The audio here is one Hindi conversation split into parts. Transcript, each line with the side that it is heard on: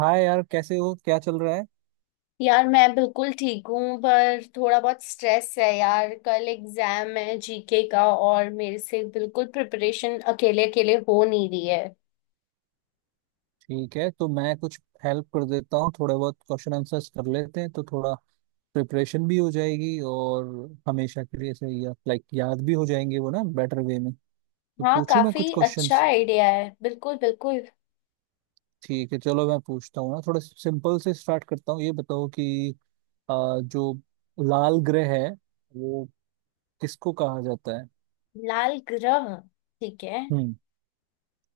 right: हाय यार, कैसे हो? क्या चल रहा है?
left: यार मैं बिल्कुल ठीक हूँ, पर थोड़ा बहुत स्ट्रेस है। यार, कल एग्जाम है जीके का, और मेरे से बिल्कुल प्रिपरेशन अकेले अकेले हो नहीं रही है।
right: ठीक है तो मैं कुछ हेल्प कर देता हूँ। थोड़े बहुत क्वेश्चन आंसर्स कर लेते हैं तो थोड़ा प्रिपरेशन भी हो जाएगी, और हमेशा के लिए सही या लाइक याद भी हो जाएंगे वो ना बेटर वे में। तो
left: हाँ,
right: पूछूं मैं कुछ
left: काफी अच्छा
right: क्वेश्चंस?
left: आइडिया है, बिल्कुल बिल्कुल।
right: ठीक है, चलो मैं पूछता हूँ ना। थोड़ा सिंपल से स्टार्ट करता हूँ। ये बताओ कि जो लाल ग्रह है वो किसको कहा जाता है?
left: लाल ग्रह। ठीक है।
right: हम्म।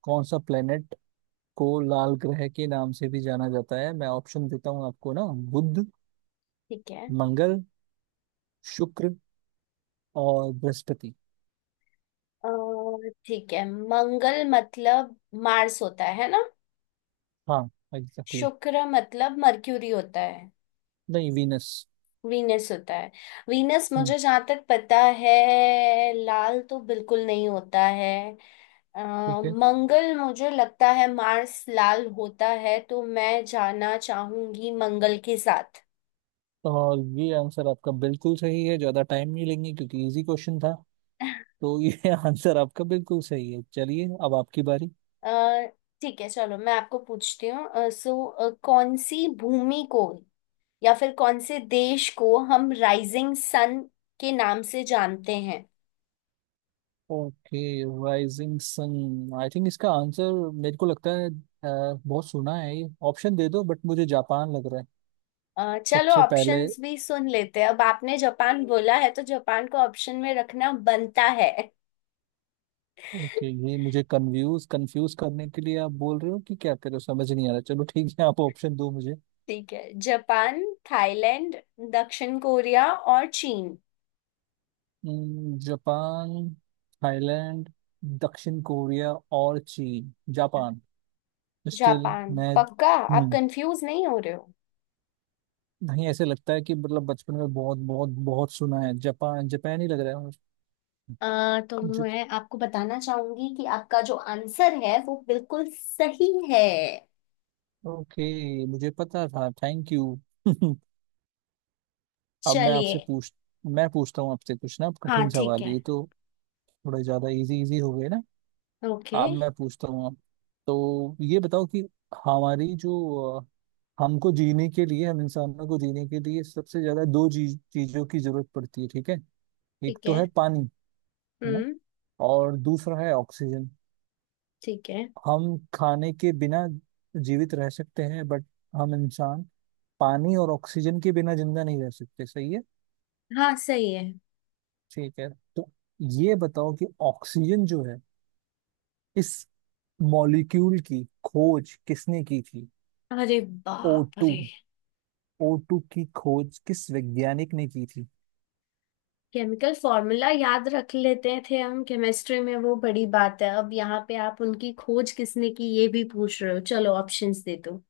right: कौन सा प्लेनेट को लाल ग्रह के नाम से भी जाना जाता है? मैं ऑप्शन देता हूँ आपको ना। बुध,
left: ठीक है।
right: मंगल, शुक्र और बृहस्पति।
left: और ठीक है, मंगल मतलब मार्स होता है ना?
right: हाँ, एग्जैक्टली exactly।
left: शुक्र मतलब मर्क्यूरी होता है?
right: नहीं, वीनस।
left: वीनस होता है? वीनस
right: हम्म।
left: मुझे जहाँ तक पता है, लाल तो बिल्कुल नहीं होता है। अ,
right: ठीक है,
left: मंगल, मुझे लगता है मार्स लाल होता है, तो मैं जाना चाहूंगी मंगल के साथ।
right: और ये आंसर आपका बिल्कुल सही है। ज्यादा टाइम नहीं लेंगे क्योंकि इजी क्वेश्चन था। तो ये आंसर आपका बिल्कुल सही है। चलिए, अब आपकी बारी।
left: अ, ठीक है, चलो मैं आपको पूछती हूँ। सो कौन सी भूमि को, या फिर कौन से देश को हम राइजिंग सन के नाम से जानते हैं?
right: Okay. Rising sun, I think इसका आंसर मेरे को लगता है बहुत सुना है। ये ऑप्शन दे दो बट मुझे जापान लग रहा है।
left: चलो,
right: सबसे पहले
left: ऑप्शंस भी सुन लेते हैं। अब आपने जापान बोला है तो जापान को ऑप्शन में रखना बनता है।
right: ओके, ये मुझे कंफ्यूज कंफ्यूज करने के लिए आप बोल रहे हो कि क्या कर रहे हो? समझ नहीं आ रहा। चलो ठीक है, आप ऑप्शन दो मुझे।
left: ठीक है, जापान, थाईलैंड, दक्षिण कोरिया और चीन।
right: जापान, थाईलैंड, दक्षिण कोरिया और चीन। जापान, स्टिल
left: जापान
right: मैं
left: पक्का? आप
right: हम्म।
left: कंफ्यूज नहीं हो रहे हो?
right: नहीं, ऐसे लगता है कि मतलब बचपन में बहुत बहुत बहुत सुना है, जापान जापान ही लग रहा है।
left: अ, तो
right: मुझे ज-
left: मैं आपको बताना चाहूंगी कि आपका जो आंसर है वो बिल्कुल सही है।
right: ओके, मुझे पता था, थैंक यू। अब मैं
left: चलिए।
right: आपसे पूछ, मैं पूछता हूँ आपसे कुछ ना
left: हाँ,
right: कठिन
left: ठीक
right: सवाल।
left: है।
right: ये तो थोड़े ज्यादा इजी इजी हो गए ना।
left: ओके।
right: अब मैं पूछता हूँ आप। तो ये बताओ कि हमारी जो हमको जीने के लिए, हम इंसानों को जीने के लिए सबसे ज्यादा दो चीज चीजों की जरूरत पड़ती है, ठीक है? एक
left: ठीक
right: तो
left: है।
right: है पानी, है ना?
left: हम्म।
right: और दूसरा है ऑक्सीजन।
left: ठीक है।
right: हम खाने के बिना जीवित रह सकते हैं बट हम इंसान पानी और ऑक्सीजन के बिना जिंदा नहीं रह सकते, सही है?
left: हाँ, सही है।
right: ठीक है। तो ये बताओ कि ऑक्सीजन जो है, इस मॉलिक्यूल की खोज किसने की थी?
left: अरे
right: ओ
left: बाप
right: टू।
left: रे!
right: O2 की खोज किस वैज्ञानिक ने की थी?
left: केमिकल फॉर्मूला याद रख लेते थे हम केमिस्ट्री में, वो बड़ी बात है, अब यहाँ पे आप उनकी खोज किसने की ये भी पूछ रहे हो। चलो ऑप्शंस दे दो।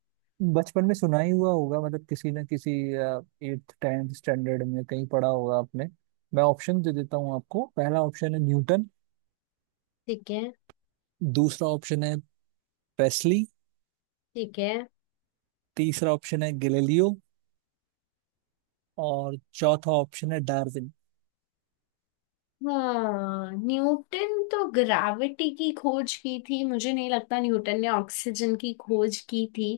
right: बचपन में सुना ही हुआ होगा, मतलब किसी न किसी एट्थ टेंथ स्टैंडर्ड में कहीं पढ़ा होगा आपने। मैं ऑप्शन दे देता हूँ आपको। पहला ऑप्शन है न्यूटन।
left: ठीक है।
right: दूसरा ऑप्शन है प्रेस्ली।
left: ठीक है।
right: तीसरा ऑप्शन है गैलीलियो, और चौथा ऑप्शन है डार्विन।
left: हाँ, न्यूटन तो ग्रेविटी की खोज की थी, मुझे नहीं लगता न्यूटन ने ऑक्सीजन की खोज की थी।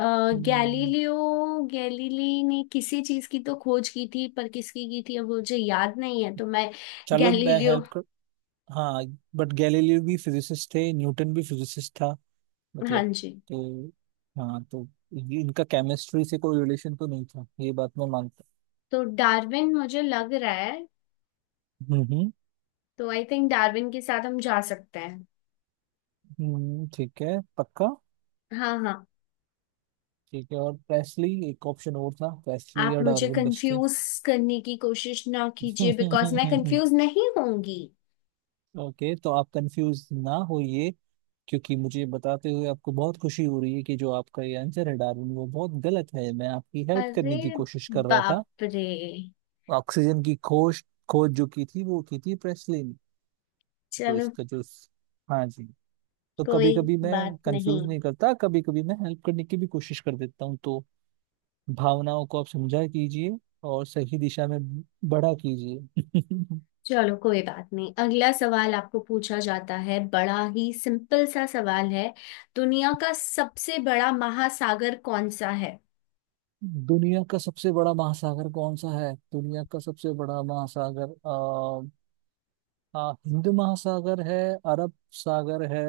left: अ,
right: हम्म,
left: गैलीलियो गैलीली ने किसी चीज की तो खोज की थी, पर किसकी की थी अब मुझे याद नहीं है, तो मैं...
right: चलो मैं
left: गैलीलियो।
right: हेल्प कर, हाँ बट गैलीलियो भी फिजिसिस्ट थे, न्यूटन भी फिजिसिस्ट था।
left: हाँ
right: मतलब,
left: जी।
right: तो हाँ तो इनका केमिस्ट्री से कोई रिलेशन तो नहीं था, ये बात मैं मानता
left: तो डार्विन मुझे लग रहा है।
right: हूँ। हम्म,
left: तो आई थिंक डार्विन के साथ हम जा सकते हैं।
right: ठीक है, पक्का।
left: हाँ हाँ।
right: ठीक है, और प्रेस्ली एक ऑप्शन और था, प्रेस्ली
left: आप
right: और
left: मुझे
right: डार्विन बचते।
left: कंफ्यूज करने की कोशिश ना कीजिए, बिकॉज मैं कंफ्यूज नहीं होंगी।
right: ओके, तो आप कंफ्यूज ना होइए, क्योंकि मुझे बताते हुए आपको बहुत खुशी हो रही है कि जो आपका ये आंसर है डार्विन, वो बहुत गलत है। मैं आपकी हेल्प
left: अरे
right: करने की कोशिश कर रहा था।
left: बाप रे!
right: ऑक्सीजन की खोज खोज जो की थी वो की थी प्रेस्ली ने। तो
left: चलो
right: इसका जो, हाँ जी, तो
left: कोई
right: कभी कभी
left: बात
right: मैं कंफ्यूज
left: नहीं।
right: नहीं करता, कभी कभी मैं हेल्प करने की भी कोशिश कर देता हूँ। तो भावनाओं को आप समझा कीजिए, और सही दिशा में बड़ा कीजिए।
left: चलो कोई बात नहीं, अगला सवाल आपको पूछा जाता है, बड़ा ही सिंपल सा सवाल है। दुनिया का सबसे बड़ा महासागर कौन सा है?
right: दुनिया का सबसे बड़ा महासागर कौन सा है? दुनिया का सबसे बड़ा महासागर हिंद महासागर है, अरब सागर है।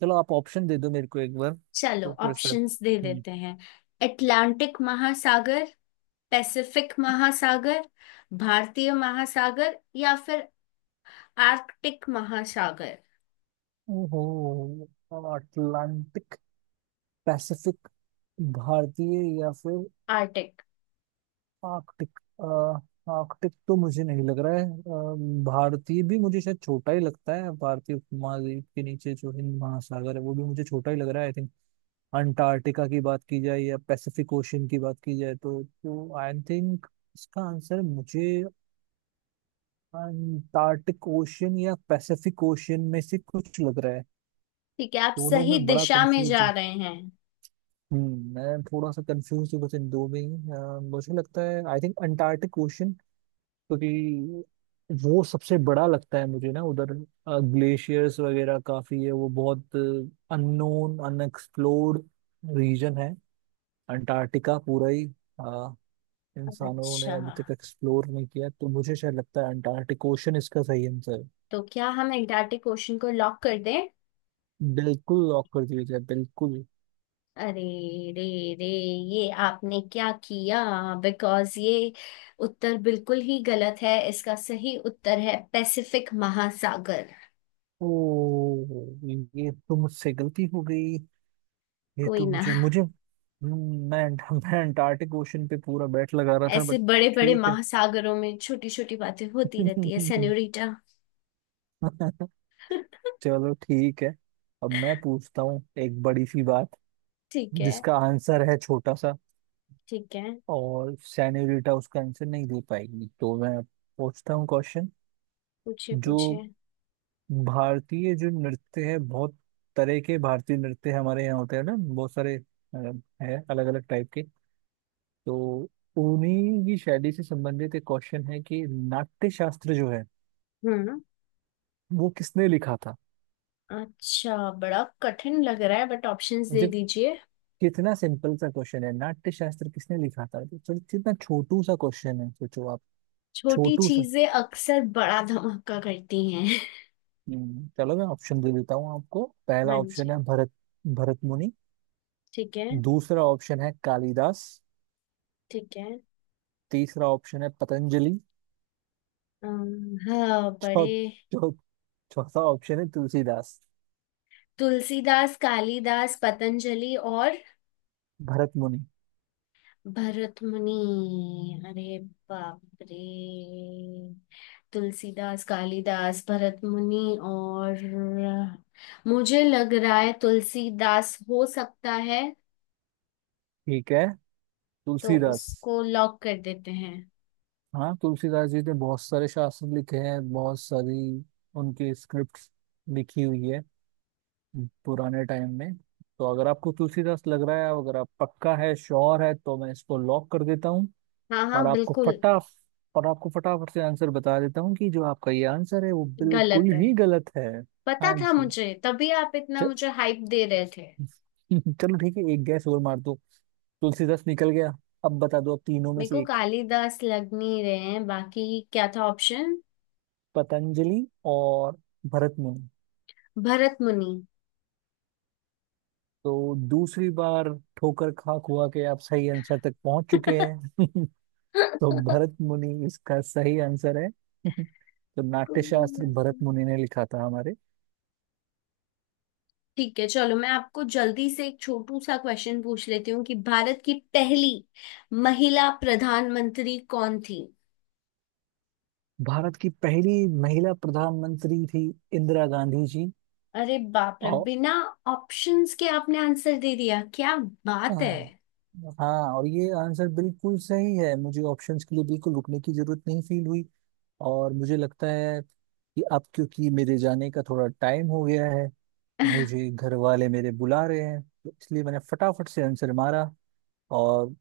right: चलो आप ऑप्शन दे दो मेरे को एक बार,
left: चलो
right: तो फिर शायद।
left: ऑप्शंस दे
right: हम्म,
left: देते हैं। अटलांटिक महासागर, पैसिफिक महासागर, भारतीय महासागर, या फिर आर्कटिक महासागर।
right: ओहो। अटलांटिक, पैसिफिक, भारतीय या फिर
left: आर्टिक।
right: आर्कटिक। आर्कटिक तो मुझे नहीं लग रहा है। भारतीय भी मुझे शायद छोटा ही लगता है। भारतीय उपमहाद्वीप के नीचे जो हिंद महासागर है वो भी मुझे छोटा ही लग रहा है। आई थिंक अंटार्कटिका की बात की जाए या पैसिफिक ओशन की बात की जाए, तो आई थिंक इसका आंसर मुझे अंटार्कटिक ओशन या पैसिफिक ओशन में से कुछ लग रहा है।
left: ठीक है, आप
right: दोनों
left: सही
right: में बड़ा
left: दिशा में
right: कंफ्यूज
left: जा
right: हूँ।
left: रहे हैं।
right: हम्म, मैं थोड़ा सा कंफ्यूज हूँ बस इन दो में ही। मुझे लगता है आई थिंक अंटार्कटिक ओशन, क्योंकि वो सबसे बड़ा लगता है मुझे ना। उधर ग्लेशियर्स वगैरह काफी है। वो बहुत अननोन, अनएक्सप्लोर्ड रीजन है। अंटार्कटिका पूरा ही अ, इंसानों ने
left: अच्छा,
right: अभी तक एक्सप्लोर नहीं किया, तो मुझे शायद लगता है अंटार्कटिक ओशन इसका सही आंसर है।
left: तो क्या हम एंटार्क्टिक ओशन को लॉक कर दें?
right: बिल्कुल लॉक कर दिया जाए, बिल्कुल।
left: अरे रे रे, ये आपने क्या किया! बिकॉज ये उत्तर बिल्कुल ही गलत है, इसका सही उत्तर है पैसिफिक महासागर।
right: ओ, ये तो मुझसे गलती हो गई। ये
left: कोई
right: तो
left: ना,
right: मुझे मुझे मैं अंटार्कटिक ओशन पे पूरा बैट लगा रहा था
left: ऐसे
right: बट,
left: बड़े बड़े
right: ठीक
left: महासागरों में छोटी छोटी बातें होती रहती है,
right: है।
left: सेन्योरिटा।
right: चलो ठीक है। अब मैं पूछता हूँ एक बड़ी सी बात,
left: ठीक है।
right: जिसका आंसर है छोटा सा,
left: ठीक है।
right: और सेनोरिटा उसका आंसर नहीं दे पाएगी। तो मैं पूछता हूँ क्वेश्चन।
left: पूछिए
right: जो
left: पूछिए।
right: भारतीय, जो नृत्य है, बहुत तरह के भारतीय नृत्य हमारे यहाँ होते हैं ना बहुत सारे, है अलग अलग टाइप के। तो उन्हीं की शैली से संबंधित एक क्वेश्चन है कि नाट्य शास्त्र जो है,
left: हम्म।
right: वो किसने लिखा था?
left: अच्छा, बड़ा कठिन लग रहा है, बट ऑप्शंस दे दीजिए।
right: कितना सिंपल सा क्वेश्चन है, नाट्य शास्त्र किसने लिखा था? तो चलो, कितना छोटू सा क्वेश्चन है, सोचो आप।
left: छोटी
right: छोटू सा।
left: चीजें अक्सर बड़ा धमाका करती हैं।
right: चलो मैं ऑप्शन दे देता हूँ आपको।
left: हाँ
right: पहला ऑप्शन
left: जी।
right: है भरत, भरत मुनि।
left: ठीक है।
right: दूसरा ऑप्शन है कालिदास।
left: ठीक है।
right: तीसरा ऑप्शन है पतंजलि।
left: हाँ, बड़े...
right: चौ चौ चौथा ऑप्शन है तुलसीदास।
left: तुलसीदास, कालिदास, पतंजलि और
right: भरत मुनि।
left: भरतमुनि। अरे बाप रे! तुलसीदास, कालिदास, भरतमुनि और... मुझे लग रहा है तुलसीदास हो सकता है।
right: ठीक है,
left: तो
right: तुलसीदास।
left: उसको लॉक कर देते हैं।
right: हाँ, तुलसीदास जी ने बहुत सारे शास्त्र लिखे हैं, बहुत सारी उनकी स्क्रिप्ट लिखी हुई है पुराने टाइम में। तो अगर आपको तुलसीदास लग रहा है, अगर आप पक्का है, श्योर है, तो मैं इसको लॉक कर देता हूँ।
left: हाँ
right: और
left: हाँ,
right: आपको
left: बिल्कुल।
right: फटा और आपको फटाफट से आंसर बता देता हूँ कि जो आपका ये आंसर है वो
left: गलत
right: बिल्कुल
left: है?
right: ही गलत है।
left: पता
right: हाँ
left: था
right: जी।
left: मुझे, तभी आप इतना
right: च-
left: मुझे हाइप दे रहे थे।
right: चलो ठीक है, एक गैस और मार दो। तुलसीदास निकल गया, अब बता दो, अब तीनों में
left: मेरे को
right: से एक।
left: कालिदास लग नहीं रहे हैं, बाकी क्या था ऑप्शन?
right: पतंजलि और भरत मुनि।
left: भरत मुनि।
right: तो दूसरी बार ठोकर खा खुआ के आप सही आंसर तक पहुंच चुके हैं। तो भरत मुनि इसका सही आंसर है। तो
left: कोई
right: नाट्यशास्त्र
left: बात
right: भरत
left: नहीं।
right: मुनि ने लिखा था हमारे।
left: ठीक है, चलो मैं आपको जल्दी से एक छोटू सा क्वेश्चन पूछ लेती हूँ कि भारत की पहली महिला प्रधानमंत्री कौन थी?
right: भारत की पहली महिला प्रधानमंत्री थी इंदिरा गांधी जी।
left: अरे बाप रे!
right: और
left: बिना ऑप्शंस के आपने आंसर दे दिया, क्या बात है!
right: हाँ, और ये आंसर बिल्कुल सही है। मुझे ऑप्शंस के लिए बिल्कुल रुकने की जरूरत नहीं फील हुई। और मुझे लगता है कि अब क्योंकि मेरे जाने का थोड़ा टाइम हो गया है, मुझे घर वाले मेरे बुला रहे हैं, तो इसलिए मैंने फटाफट से आंसर मारा। और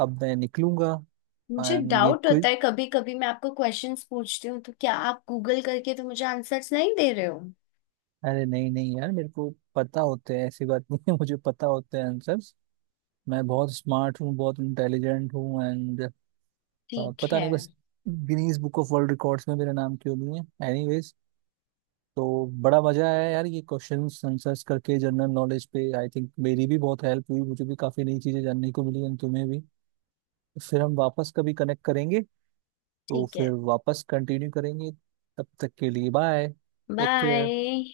right: अब मैं निकलूंगा।
left: मुझे
right: एंड ये,
left: डाउट होता है कभी कभी, मैं आपको क्वेश्चंस पूछती हूँ तो क्या आप गूगल करके तो मुझे आंसर्स नहीं दे रहे हो?
right: अरे नहीं नहीं यार, मेरे को पता होते हैं, ऐसी बात नहीं है। मुझे पता होते हैं आंसर्स। मैं बहुत स्मार्ट हूँ, बहुत इंटेलिजेंट हूँ। एंड
left: ठीक
right: पता
left: है।
right: नहीं बस Guinness book of world records में मेरा नाम क्यों नहीं है। एनीवेज, तो बड़ा मजा आया यार, ये क्वेश्चंस आंसर्स करके जनरल नॉलेज पे। आई थिंक मेरी भी बहुत हेल्प हुई, मुझे भी काफी नई चीजें जानने को मिली, एंड तुम्हें भी। फिर हम वापस कभी कनेक्ट करेंगे, तो
left: ठीक
right: फिर
left: है।
right: वापस कंटिन्यू करेंगे। तब तक के लिए बाय। Take care.
left: बाय।